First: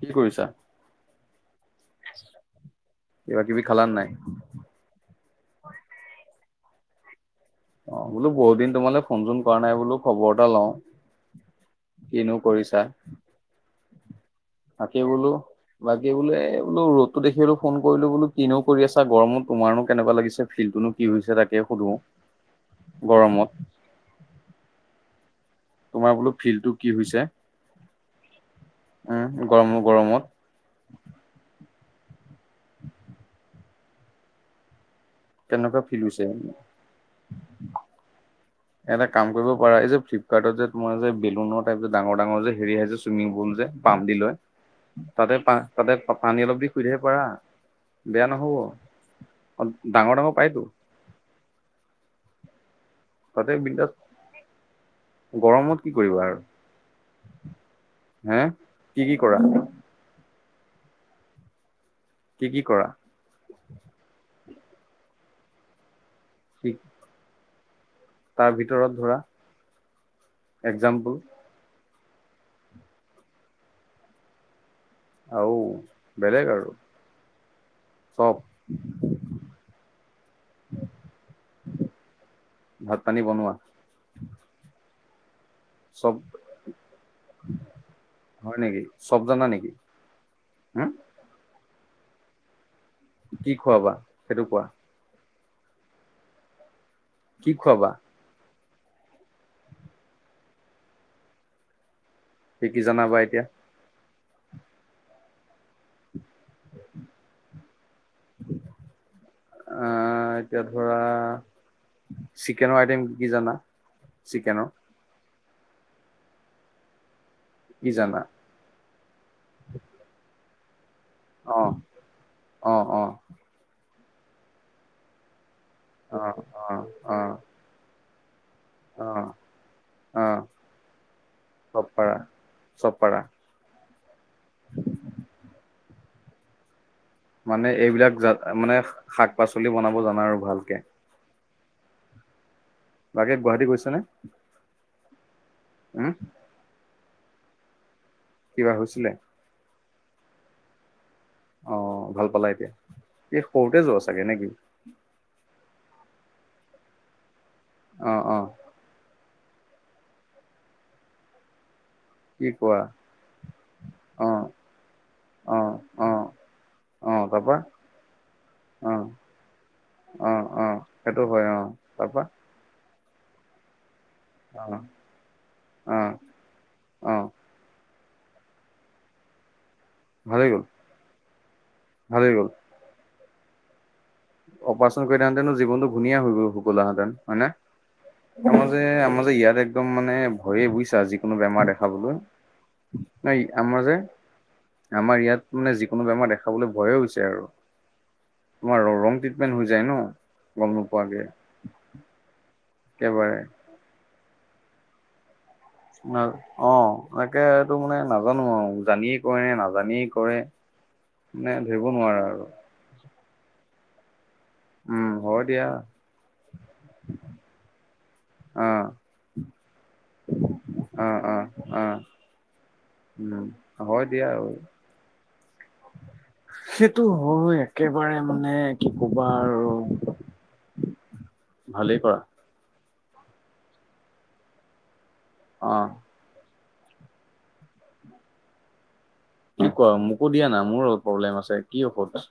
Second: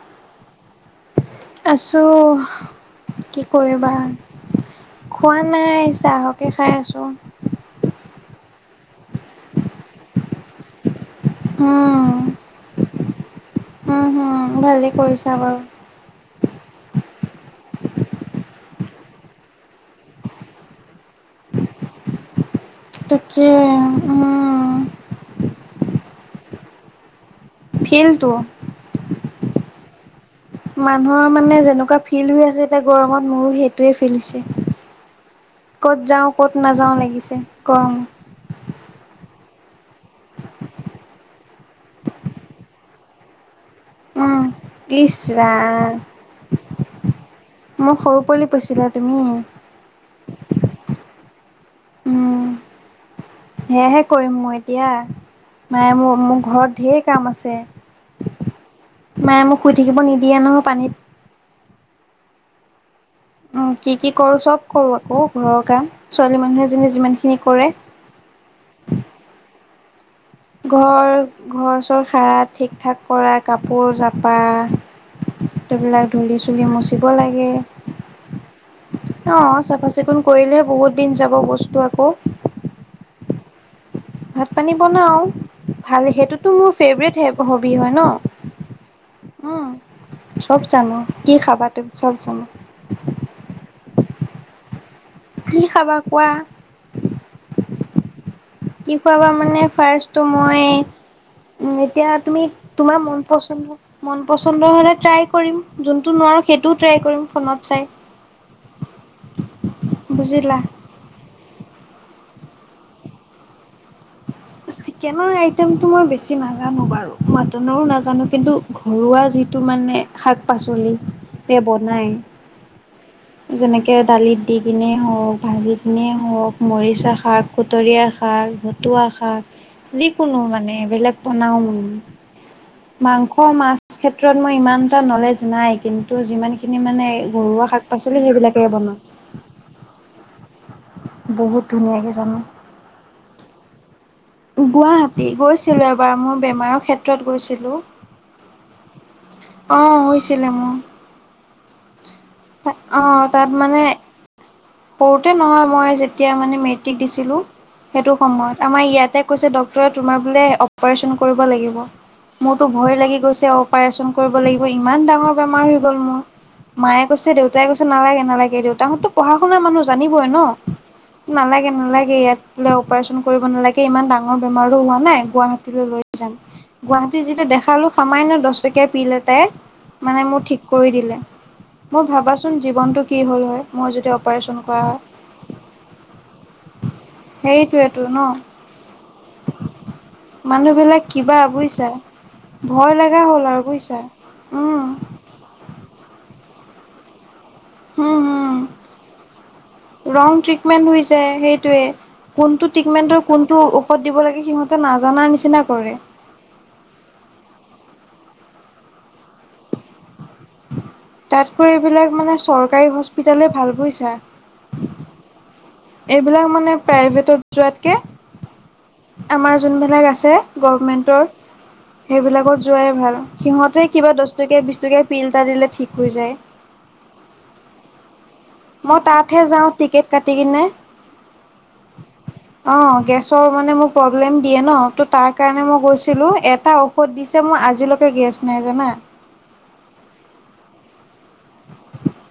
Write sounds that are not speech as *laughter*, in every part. কি কৰিছা? আছোঁ। কি কিবা কিবি খালা কৰিবা। নাই? খোৱা নাই, চাহকে খাই আছোঁ। অ' বোলো বহুতদিন তোমালে ফোন চোন কৰা নাই বোলো খবৰ এটা লও। উম কিনো কৰিছা। উম হম ভালেই তাকে বোলো, কৰিছা বাৰু বাকি বোলো বোলো ৰ'দতো দেখি পেলাই ফোন কৰিলো বোলো কিনো আছা, গৰমো তোমাৰনো কেনেকুৱা লাগিছিল ফিলটোনো কি হৈছে তাকে সোধোঁ। তাকে, উম। তোমাৰ বোলো ফিল্ডটো কি হৈছে। ফিলটো? উম, গৰম গৰমত। এনেকুৱা ফিল হৈ আছে এতিয়া গৰমত মোৰো সেইটোৱে ফিল হৈছে। কেনেকুৱা ফিল ক'ত হৈছে? যাওঁ ক'ত নাযাওঁ লাগিছে গৰমত। এটা কাম কৰিব পাৰা এই যে ফ্লিপকাৰ্টত যে তোমাৰ যে বেলুনৰ টাইপ যে ডাঙৰ ডাঙৰ যে হেৰি আহ যে চুইমিং পুল যে পাম্প দি লৈ উম ইচ তাতে পা ৰাম তাতে পানী অলপ দি শুই থাকিব পাৰা। মোক সৰু পোৱালি পাছিলা তুমি? অ' ডাঙৰ ডাঙৰ পায়তো। বিন্দাছ হেয়াহে কৰিম মই এতিয়া। গৰমত কি নাই মোৰ কৰিবা আৰু মোৰ ঘৰত ঢেৰ কাম আছে। হে কি কি কৰা মায়ে মোক শুই থাকিব নিদিয়ে নহয় পানীত। কি কি কৰা? উম, কি কি কৰোঁ চব কৰোঁ আকৌ ঘৰৰ কাম, ছোৱালী মানুহে কি যে যিমানখিনি কৰে। তাৰ ভিতৰত ধৰা ঘৰ, এক্জাম্পল ঘৰ চৰ সাৰা, ঠিক ঠাক কৰা, কাপোৰ জাপা। আৰু ধূলা ধূলি বেলেগ চুলি আৰু মচিব লাগে। চব অ' চাফা চিকুণ কৰিলে বহুত দিন যাব বস্তু আকৌ। ভাত পানী বনোৱা ভাত পানী বনাওঁ। ভাল, চব সেইটোতো মোৰ ফেভৰেট হবি হয় হয় নেকি চব জানা ন'। নেকি উম, চব হম জানো, কি খাবা তুমি চব জানো। কি খোৱাবা সেইটো কোৱা? কি খাবা কোৱা। কি খুৱাবা? কি খুৱাবা মানে ফাৰষ্টোতো মই উ এতিয়া তুমি কি কি তোমাৰ জানা বা মন এতিয়া পচন্দ, মন পচন্দ হ'লে ট্ৰাই কৰিম যোনটো নোৱাৰোঁ সেইটোও ট্ৰাই কৰিম ফোনত চাই আহ বুজিলা। এতিয়া ধৰা চিকেনৰ আইটেম কি কি জানা চিকেনৰ? টেনটো মই বেছি নাজানো বাৰু, মাটনৰো কি জানা নাজানো কিন্তু ঘৰুৱা যিটো মানে শাক পাচলি অ বনায় অ অ অ যেনেকে দালিত দি কিনে হওক, ভাজি কিনে হওক, অ মৰিচা অ শাক, খুতৰীয়াৰ শাক পতুৱা অ শাক অ যিকোনো মানে বেলেগ বনাও মানে। চব পাৰা চব পাৰা মাংস মাছ ক্ষেত্ৰত মই ইমান এটা নলেজ নাই কিন্তু যিমানখিনি মানে। ঘৰুৱা মানে শাক এইবিলাক পাচলি সেইবিলাকে মানে বনাওঁ। শাক পাচলি বনাব জানা আৰু ভালকে। বহুত ধুনীয়াকে জানো। বাকী গুৱাহাটী গৈছা নে? গুৱাহাটী গৈছিলোঁ উম, এবাৰ, মোৰ বেমাৰৰ ক্ষেত্ৰত গৈছিলোঁ। কিবা হৈছিলে? অ' হৈছিলে মোৰ। অ, ভাল পালা এতিয়া? অ' এই তাত সৰুতে মানে যোৱা চাগে নেকি? সৰুতে নহয় মই যেতিয়া তিয়া মানে মেট্ৰিক দিছিলোঁ অ, সেইটো অ, সময়ত আমাৰ ইয়াতে কৈছে ডাক্তৰে তোমাৰ বোলে অপাৰেচন কৰিব লাগিব। কি মোৰতো কোৱা? ভয় লাগি গৈছে, অপাৰেচন অ, কৰিব লাগিব, ইমান ডাঙৰ অ, বেমাৰ হৈ গ'ল অ, মোৰ। মায়ে অ, কৈছে, তাৰপা? দেউতাই কৈছে নালাগে নালাগে, অ, দেউতাহঁততো পঢ়া শুনা মানুহ জানিবই অ, ন'। অ, সেইটো হয় অ, নালাগে নালাগে তাৰপা? ইয়াত বোলে অপাৰেচন কৰিব নালাগে ইমান ডাঙ ৰ অ, বেমাৰটো হোৱা নাই গুৱাহাটীলৈ অ, লৈ যাম অ, গুৱাহাটীত যেতিয়া দেখালো। সামান্য দহ টকীয়া পিল এটাই মানে মোক ভাল হৈ ঠিক গ'ল, কৰি দিলে। মোৰ ভাল হৈ গ'ল। ভাবাচোন জীৱনটো কি হ'ল হয় মই যদি অপ অপাৰেচন কৰিলা হেতেন জীৱনটো ঘুনীয়া হৈ গ'লাহেঁতেন হয় নে সেইটোৱেতো ন *unintelligible* আমাৰ। *unintelligible* ইয়াত একদম মানে ভয়ে মানুহ বুইছা বিলাক কিবা যিকোনো বেমাৰ বুজিছা দেখাবলৈ। ভয় লগা নাই হ'ল আৰু আমাৰ যে, বুজিছা। উম আমাৰ ইয়াত মানে যিকোনো বেমাৰ দেখাবলৈ ভয় হৈছে আৰু হম হম তোমাৰ ৰং। ট্ৰিটমেন্ট হৈ যায় ন, ৰং গম ট্ৰিটমেন্ট হৈ নোপোৱাকে যায় সেইটোৱে। *unintelligible* ট্ৰিটমেণ্টৰ একেবাৰে। কোনটো ঔষধ দিব লাগে সিহঁতে নাজানা নিচিনা। কৰে অ তাকে এইটো মানে নাজানো আৰু জানিয়ে কৰে নে নাজানিয় তাতকৈ এইবিলাক মানে আৰু চৰকাৰী হস্পিতালে ভাল বুজিছা। উম হয়। দিয়া এইবিলাক মানে প্ৰাইভেটত যোৱাতকে। অ। আমাৰ যোনবিলাক আছে অ গভমেন্টৰ অ অ সেইবিলাকত যোৱাই ভাল উম সিহঁতে হয় কিবা। দিয়া দহ আৰু টকীয়া বিশ টকীয়া পিল এটা দিলে ঠিক হৈ যায়। সেইটো হয় একেবাৰে মানে কি মই কবা তাতহে আৰু যাওঁ টিকেট কাটি কিনে অ। ভালেই কৰা গেছৰ মানে মোৰ প্ৰব্লেম দিয়ে নহ তো তাৰ কাৰণে অ মই গৈছিলোঁ এ টা ঔষধ দিছে মোৰ আজিলৈকে গেছ নাই জানা। কি কোৱা মোকো দিয়া না মোৰো অলপ প্ৰব্লেম আছে কি ঔষধ।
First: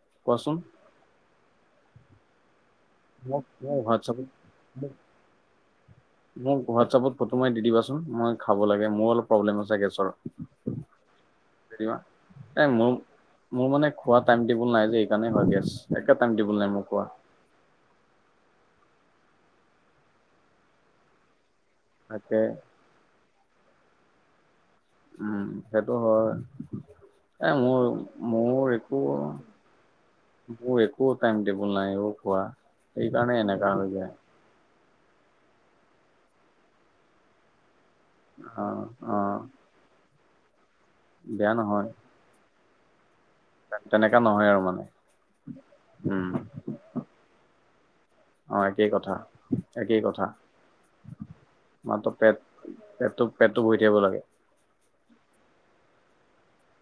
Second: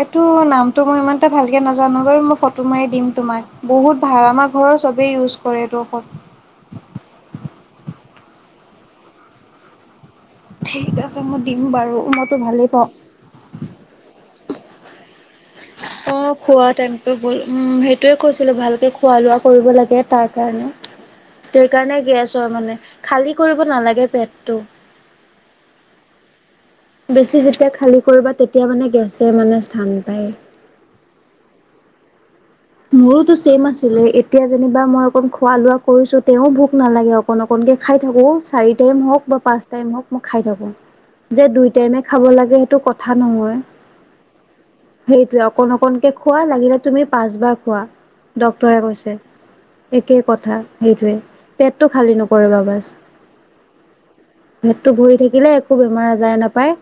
এইটো কোৱাচোন নামটো মই ইমান এটা ভালকে নাজানো *unintelligible* ফটো। *unintelligible* ট মাৰি দিম মোক তোমাক মোৰ বহুত হোৱাটছআপত ভাল আমাৰ ঘৰৰ মোক চবেই ইউজ কৰে এইটো ঔষধ। মোক হোৱাটছআপত ফটো মাৰি দি দিবাচোন মই খাব লাগে মোৰ অলপ প্ৰব্লেম আছে গেছৰ। ঠিক আছে মই দিম *unintelligible* বাৰু মইতো ভালেই এই পাওঁ। মোৰ, মোৰ মানে খোৱাত। টাইম টেবল নাই যে সেইকাৰণে হয় গেছ। একে অ টাইম টেবুল খোৱা নাই মোৰ টাইম টেবল। উম সেইটোৱে কৈছিলো ভালকে খোৱা লোৱা কৰিব লাগে তাৰ কাৰণে। *unintelligible* কাৰণে গেছ তাকে হয় মানে খালী কৰিব নালাগে পেটটো। উম সেইটো হয়। বেছি এ যেতিয়া মোৰ খালী কৰিবা তেতিয়া মোৰ মানে একো গেছে মানে স্থান পায়। ওলাই অ পুৱা। মোৰোতো ছেইম আছিলে এতিয়া যেনিবা মই। অকণ খোৱা লোৱা কৰিছোঁ তেওঁ ভোক নালাগে অকণ অকণকৈ খাই থাকোঁ অ চাৰি টাইম অ হওক বা পাঁচ টাইম হওক। মই খাই থাকো যে বেয়া দুই নহয় টাইমে খাব লাগে সেইটো ক *unintelligible* নমৰে তেনেকা নহয় আৰু মানে সেইটোৱে অকন অকনকে উম খোৱা লাগিলে তুমি পাঁচবাৰ। খোৱা। অ ডক্তৰে একেই কৈছে কথা একে কথা সেইটোৱে পেটটো মাত্ৰ খালী পেট নকৰিবা বাচ। পেটটো পেটটো ভৰি থাকিব লাগে। ভেটটো ভৰি থাকিলে একো বেমাৰ আজাৰে নাপায়।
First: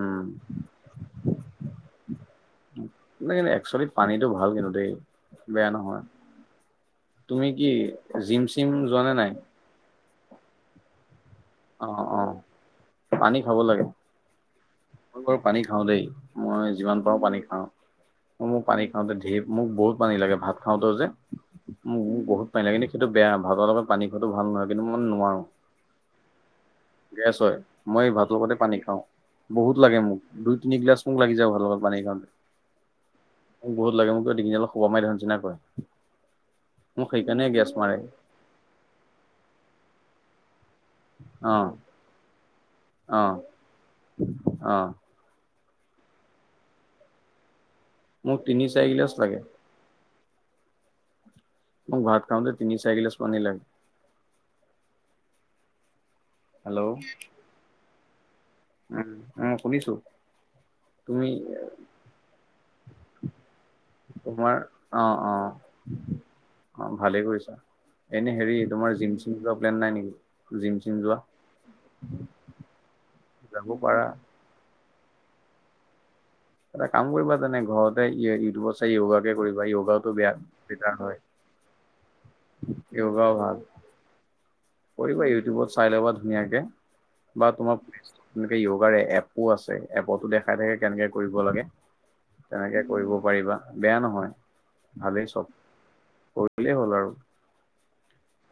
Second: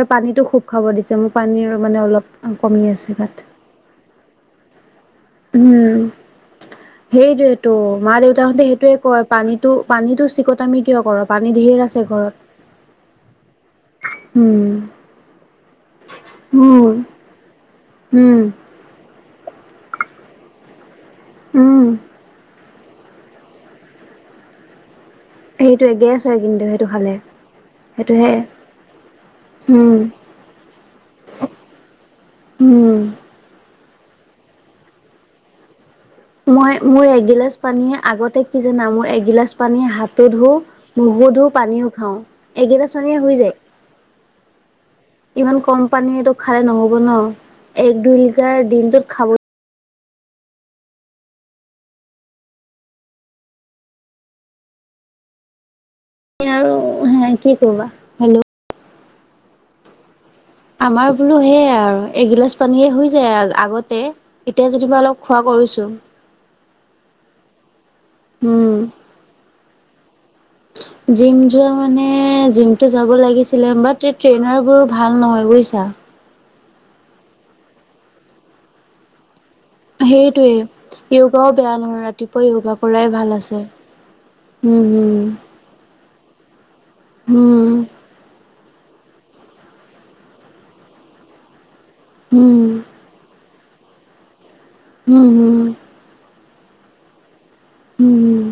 আৰু পানীটো খুব খাব দিছে মোৰ পানীৰ মানে অলপ কমি আছে কিন্তু গাত। একচুৱেলি *unintelligible* উম নহয় তুমি কি সেইটোৱেতো জিম মা-দেউতাহঁতে চিম সেইটোয়ে যোৱা নে কয় নাই পানীটো। পানীটো চিকতামি কিয় কৰোঁ। অ, অ পানী খাব লাগে। উম মই বাৰু পানী খাওঁ দেই মই উম যিমান পাৰোঁ পানী খাওঁ। উম মোৰ পানী খাওঁতে ধেৰ মোক বহুত পানী লাগে ভাত খাওঁতেও যে উম মোক বহুত। *unintelligible* বেয়া ভাতৰ লগত পানী খোৱাটো বেয়া কিন্তু মই।। নোৱাৰো সেইটোৱে গেছ হয় কিন্তু সেইটো। খালে গেছ হয় মই ভাতৰ সেইটোহে লগতে পানী খাওঁ। বহুত উম লাগে মোক দুই তিনিগিলাচ মোক লাগি যায় ভাতৰ লগত পানী খাওঁতে। উম। বহুত লাগে মোক ডিঙি অলপ শুব মাৰি ধৰা নিচিনা কৰে। মই মোৰ মোক সেইকাৰণে এগিলাচ গেছ মাৰে পানীয়ে আগতে কি জানা মোৰ এগিলাচ পানীয়ে হাতো ধো। মুখও অ পানীও খাওঁ একগিলাচ পানীয়ে অ হৈ যায়। অ ইমান কম পানী খালে নহ'ব ন এক দুই মোক লিটাৰ তিনি চাৰি দিনটোত গিলাচ খাবই। লাগে মোক ভাত খাওঁতে তিনি চাৰি গিলাচ পানী লাগে। আৰু হেল্ল' হ কি কৰা হেল্ল' উম উম শুনিছো। আমাৰ তুমি বোলো সেইয়াই আৰু এগিলাচ পানীয়ে হৈ যায় আগতে তোমাৰ এতিয়া যেনিবা অ অলপ অ খোৱা কৰিছোঁ। অ' ভালেই কৰিছা। এনে হেৰি উম তোমাৰ জিম চিম যোৱা প্লেন নাই নেকি জিম চিম যোৱা। জিম মানে জিমটো *unintelligible* যাব পাৰা ট্ৰেইনাৰবোৰ ভাল নহয় বুজিছা। এটা কাম কৰিবা তেনে ঘৰতে ইউটিউবত চাই যোগাকে কৰিবা। য়োগাওটো বেয়া সেইটোৱেই বেটাৰ হয় য়োগাও বেয়া নহয় ৰাতিপুৱা য়োগা কৰাই ভাল আছে। উম কৰিবা ইউটিউবত চাই ল'বা ধুনীয়াকে বা হুম তোমাৰ *unintelligible* এপো আছে এপতো দেখাই থাকে কেনেকৈ কৰিব লাগে হুম তেনেকে কৰিব পাৰিবা। বেয়া নহয়। হম হম। কৰিলে হ'ল আৰু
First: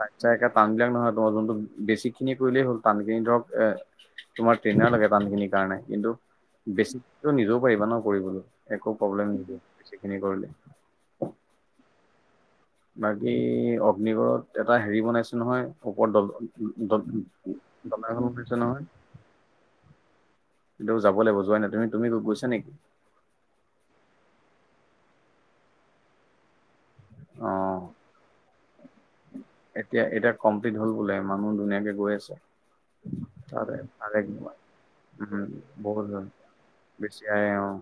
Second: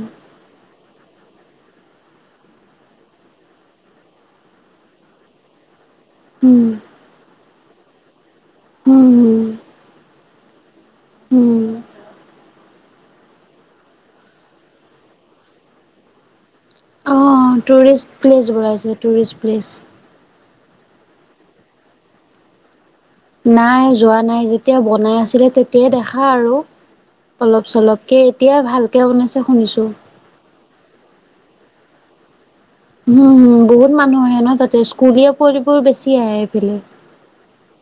তাকছা একে তানবিলাক নহয়। তোমাৰ যোনটো বেছিক খিনি কৰিলেই হ'ল টান খিনি ধৰক এ তোমাৰ ট্ৰেইনাৰ লাগে টান খিনিৰ কাৰণে। কিন্তু হুম হুম বেছিকো নিজো ইমানো কৰিবলৈ একো হুম প্ৰব্লেম হুম নিদে বেছিকখিনি কৰিলে। হুম বাকী অগ্নিগড়ত এটা হেৰি বনাইছো নহয় ওপৰত দল। অ' দলং টুৰিষ্ট এখন প্লেচ বনাইছে নহয় বলাইছে টুৰিষ্ট প্লেচ। *unintelligible* যাব লাগিব যোৱা নাই তুমি তুমি গৈছা নেকি। নাই যোৱা নাই যেতিয়া বনাই আছিলে তেতিয়াই দেখা আৰু। অ অলপ চলপ কে এতিয়া ভালকে বনাইছে। শুনিছো। এতিয়া এতিয়া কমপ্লিট হ'ল বোলে মানুহ ধুনীয়াকে গৈ আছে। উম তাৰে বহুত তাৰে মানুহ আহে ন তাতে স্কুলীয়া উম পঢ়িবোৰ বহুত বেছি হয় আহে আহফালে। বেছি আহে অ'।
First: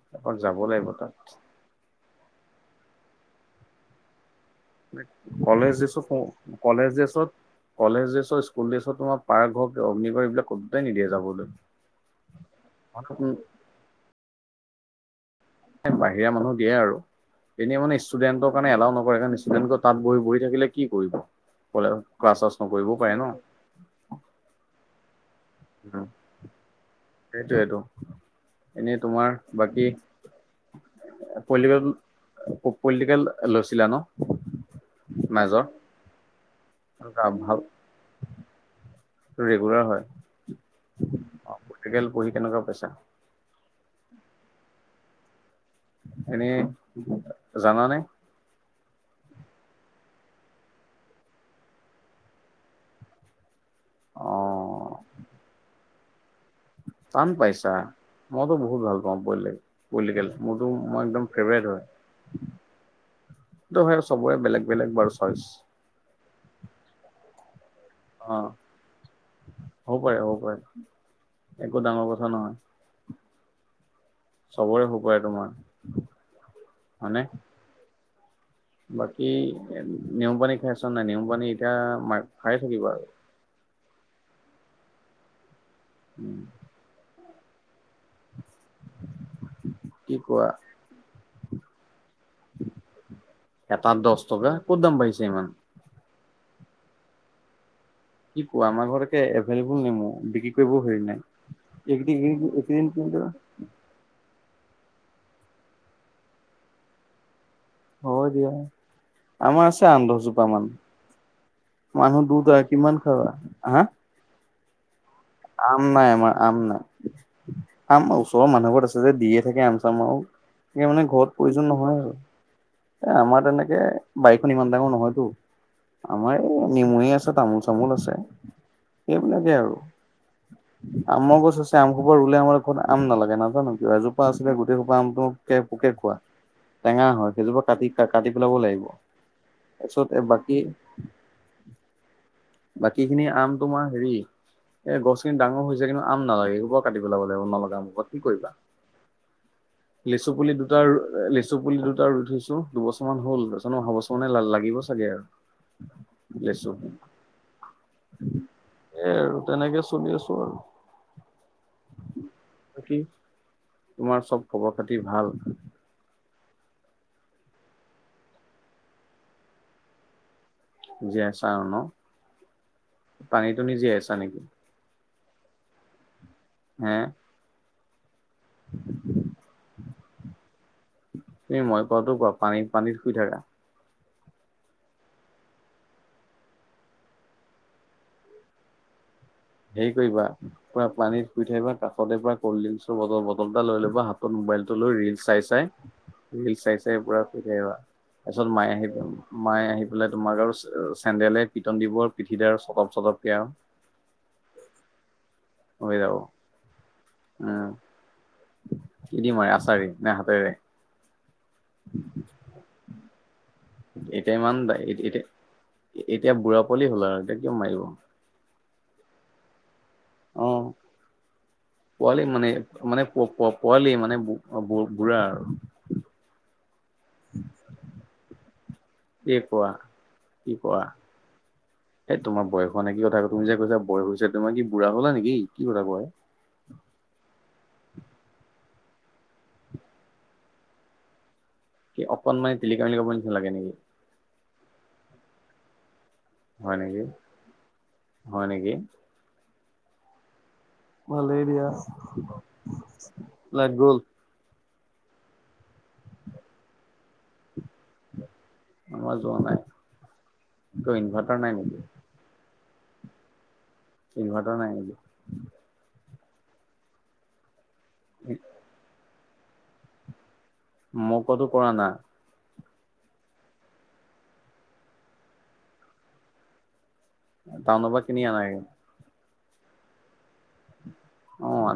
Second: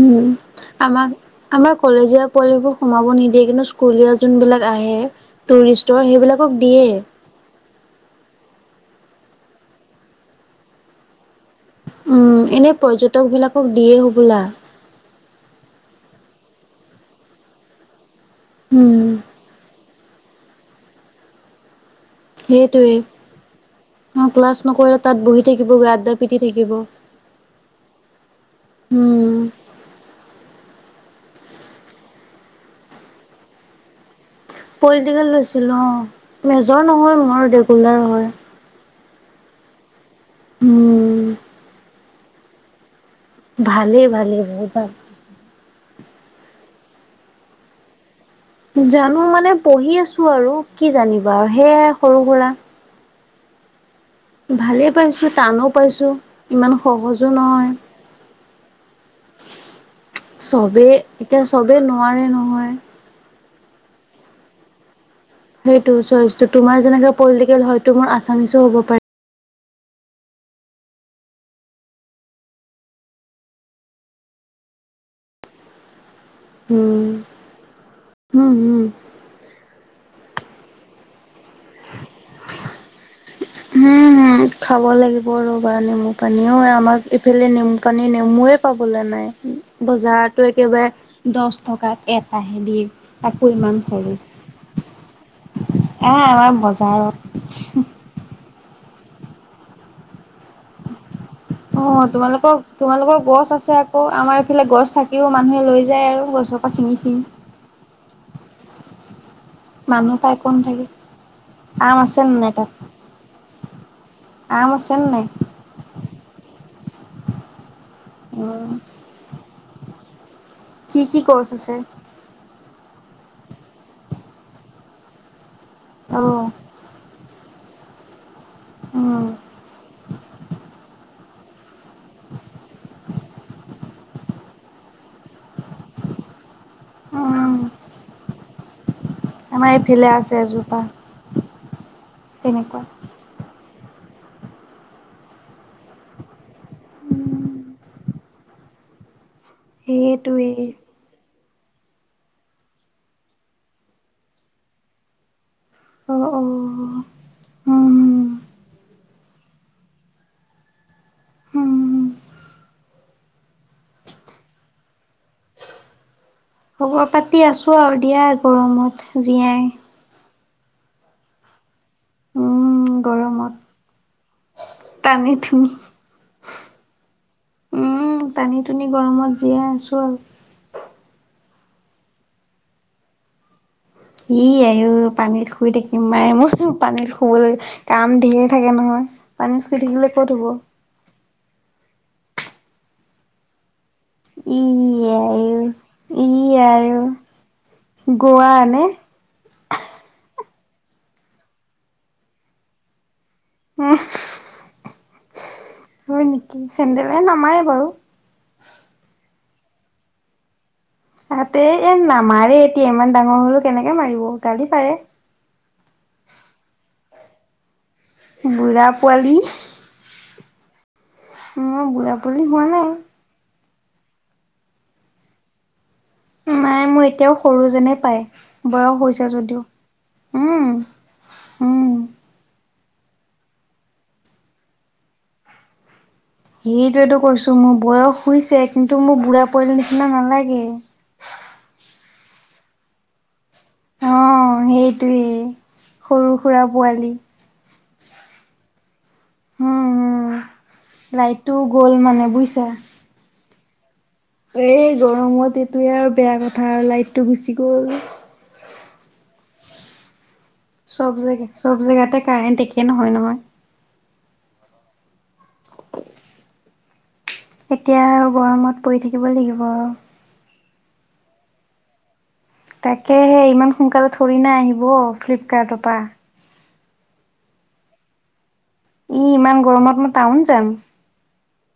উম এপাক যাব লাগিব তাত আমাক আমাৰ কলেজীয়া পৰিবোৰ সোমাব নিদিয়ে কিন্তু স্কুলীয়া। যোনবিলাক আহে কলেজ টুৰিষ্টৰ দ্ৰেচত সেইবিলাকক দিয়ে। কলেজ দ্ৰেচত কলেজ দ্ৰেচত কলেজৰ তোমাৰ পাৰ্ঘৰ অগ্নিগড এইবিলাক ক'তোতে নিদিয়ে যাবলৈ। উম এনে পৰ্যটক বাহিৰা বিলাকক দিয়ে হ'বলা। বাহিৰা মানুহ দিয়ে আৰু এনে ষ্টুডেন্টৰ কাৰণে এলাও উম নকৰে কাৰণ ষ্টুডেন্ট তাত বহি বহি থাকিলে কি কৰিব প সেইটোৱে অ ক্লাছ নকৰিলে তাত বহি থাকিব গাদদা পিতিি থাকিব সেইটোয়েটো এনেই উম তোমাৰ বাকী পলিটিকেল পলিটিকেল লৈছিলা ন। পলিটিকেল মেজৰ লৈছিলো অ' মেজৰ নহয় মোৰ ভাল ৰেগুলাৰ হয়। ৰেগুলাৰ হয় উম অ' পলিচিকেল পঢ়ি কেনেকুৱা পাইছা? ভালেই ভালেই বহুত ভাল। এনেই জানা নে? জানো মানে পঢ়ি আছো আৰু কি জানিবা সেইয়া সৰু সুৰা। অ ভালেই পাইছো টানো পাইছো ইমান সহজো টান নহয়। পাইছা মইতো বহুত ভাল পাওঁ বলে পলিটিকেল মোৰতো চবেই মই একদম এতিয়া ফেভাৰেট চবেই হয়। নোৱাৰে নহয়। *unintelligible* চবৰে বেলেগ বেলেগ বাৰু। চইচ সেইটো চইছতো তোমাৰ যেনে পলিটিকেল হয় মোৰ অ আছামিচও হ'ব পাৰে। হ'ব পাৰে হ'ব পাৰে একো ডাঙৰ কথা নহয়। চবৰে সুপাৰে তোমাৰ উম। হয়নেে উম উম। বাকী নেমপানী খাইছোন নাই নেমপানী এতিয়া ম খায়ে থাকিব আৰু উম খাব লাগিব ৰ'বা নেমু পানীও আমাক ইফালে নেম পানী নেমুৱে পাবলৈ নাই কি বজাৰতো কোৱা একেবাৰে দহ টকাত এটাহেদি তাকো ইমান এটাত দহ সৰু টকা ক'ত দাম বাঢ়িছে ইমান এ আমাৰ বজাৰত কি আমাৰ ঘৰকে এভেইলেবল নেমু বিক্ৰী কৰিব হেৰি নাই অ তোমালোকৰ এইকেইদিন কিন্তু তোমালোকৰ গছ আছে আকৌ আমাৰ সফালে গছ থাকিও মানুহে লৈ যায় আৰু গছৰ পৰা ছিঙি ছিঙি হয় দিয়া আমাৰ আছে আন মানুহ পাই দহজোপা কোন মান থাকে আম আছে মানুহ নে দুধ হয় কিমানন খাবা হা আমছেেন নাই আম নাই আমাৰ আম নাই আম ওচৰৰ উম, মানুহবত আছে যে দিয়ে থাকে আম মাৰ স কি মানে কি ঘৰত গছ প্ৰয়োজন আছে নহয় আৰু এ আমাৰ তেনেকে বাৰীখন ইমান ডাঙৰ নহয়তো আমাৰ অ', এই নেমুহে আছে তামোল চ *inaudible* আছে উম, আম খোপ ৰুলে আমাৰ ঘৰত আম নালাগে নাজানো কিয় এজোপা আছিলে গোটেই খোপা আমটোোক পোকে খোৱা টেঙা হয় উম। সেইজোৰপোৰ কাটি কাটি পেলাব লাগিব আমাৰ তাৰপিছত এইফালে আছে বাকী এজোপা তেনেকুৱা বাকী খিনি আম তোমাৰ হেৰি এই গছখিনি ডাঙৰ হৈ হৈছোয় কিমু আম নালাগে এইবৰ কাটি পেললাব লাগিব নলগা আমখত কি কৰিবা লেচু সেইটোৱে পুলি দুটা লেচু চু পুলি দুটা ৰুই থৈছো দুবছৰ মমান হল তাৰপছতো অহা বছৰ মানে লাগিব চাগে আৰু অঁ অ লেচু হ এই আৰু তেনেকে চলি আছো আৰু হম বাকী তোমাৰ চব খবৰ খাতি ভাল খবৰ পাতি আছো আৰু দিয়া গৰমত জীয়াই জীয়াইছা আৰু ন উম, পানীটো নি জীয়াইছা নেকি তানি থুমি হ উম টানি টনি গৰমত জীয়াই আছো আৰু তুমি মই পোৱাতো কোৱা পানীত পানীত শুই থাকা ই আ পানীত শুই থাকিম মাই মোৰ পানীত শুুৱলৈ কাম ধঢেৰ থাকে নহয় পানীত শুই হেৰি থাকিলে কৰিবা ক'ত হ'ব পুৰা পানীত শুই থাকিবা কাষতে প কল্ড ড্ৰিংকচ বটল এটা লৈ ল'বা হাত নতুন ই মোবাইলটো লৈ ৰিল চাই আইও চাই ই ল চাই চাই আইও পুৰা শ তাৰপিছত গোৱা মায়ে নে আহি মাইে আহি পেলাই তোমাক আৰু চেণ্ডেলে পটন দিবৰ পিঠিদাৰ চটপ চটপকে আৰু উম হৈ যাব। হয় নেকি চেন্দেলহ নামায়েই বাৰু এ দিমই আচাৰি নে হাতেৰে ততে এ নামাৰে এতিয়া ইমান ডাঙৰ হলেও কেনেকে মাৰিব এতিয়া ইমান গালি পাৰে এতিয়া এতিয়া বুঢ়া পাললি হ'ল আৰু এতিয়া কিয় মাৰিব বুঢ়া পোৱালী অ পোৱালি মানে হোৱা নাই। মানে প প পোৱালি মানে বুঢ়া আৰু নাই মোৰ এতিয়াও সৰুজনে পায় বয়স হৈছে কি যদিও কোৱা। কি কোৱা মানে কি কথা কৈ তুমি যে কৈছা বয়স হৈছে তুমাৰ কি বুঢ়া কলা নেকি কি কয় সেইটোয়েতো কৈছো মোৰ বয়সই হৈছে কিন্তু মোৰ বুঢ়া পৰিল নিচিনা নালাগে কি অকনমানে িলিকা মেলিবাব নিচাগেকি অ সেইটোৱেই হয় নেকি হয় নেকি উ ভালেই লাইটটোও গ'ল মানে বুজিছা ল গল এই গৰমত এইটোৱে আৰু বেয়া কথা আৰু লাইটটো গুচি গ'ল আমাৰ যোৱা নাই কিয় চব ইনভাৰ্টাৰ জেগা নাই নেকি চব জেগাতে কাৰেণ্ট একে নহয় নহয় ইনভাৰটাৰ নাই নেকি এতিয়া আৰু গৰমত পৰি থাকিব লাগিব আৰু ম কতো কৰা নাই তাকেহে ইমান সোনকালে ধৰি নাই আহিব ফ্লিপকাৰ্টৰ পৰা তটাউনৰ পৰা কিনি আনা ই ইমান গৰমত মই টাউন যাম অ আ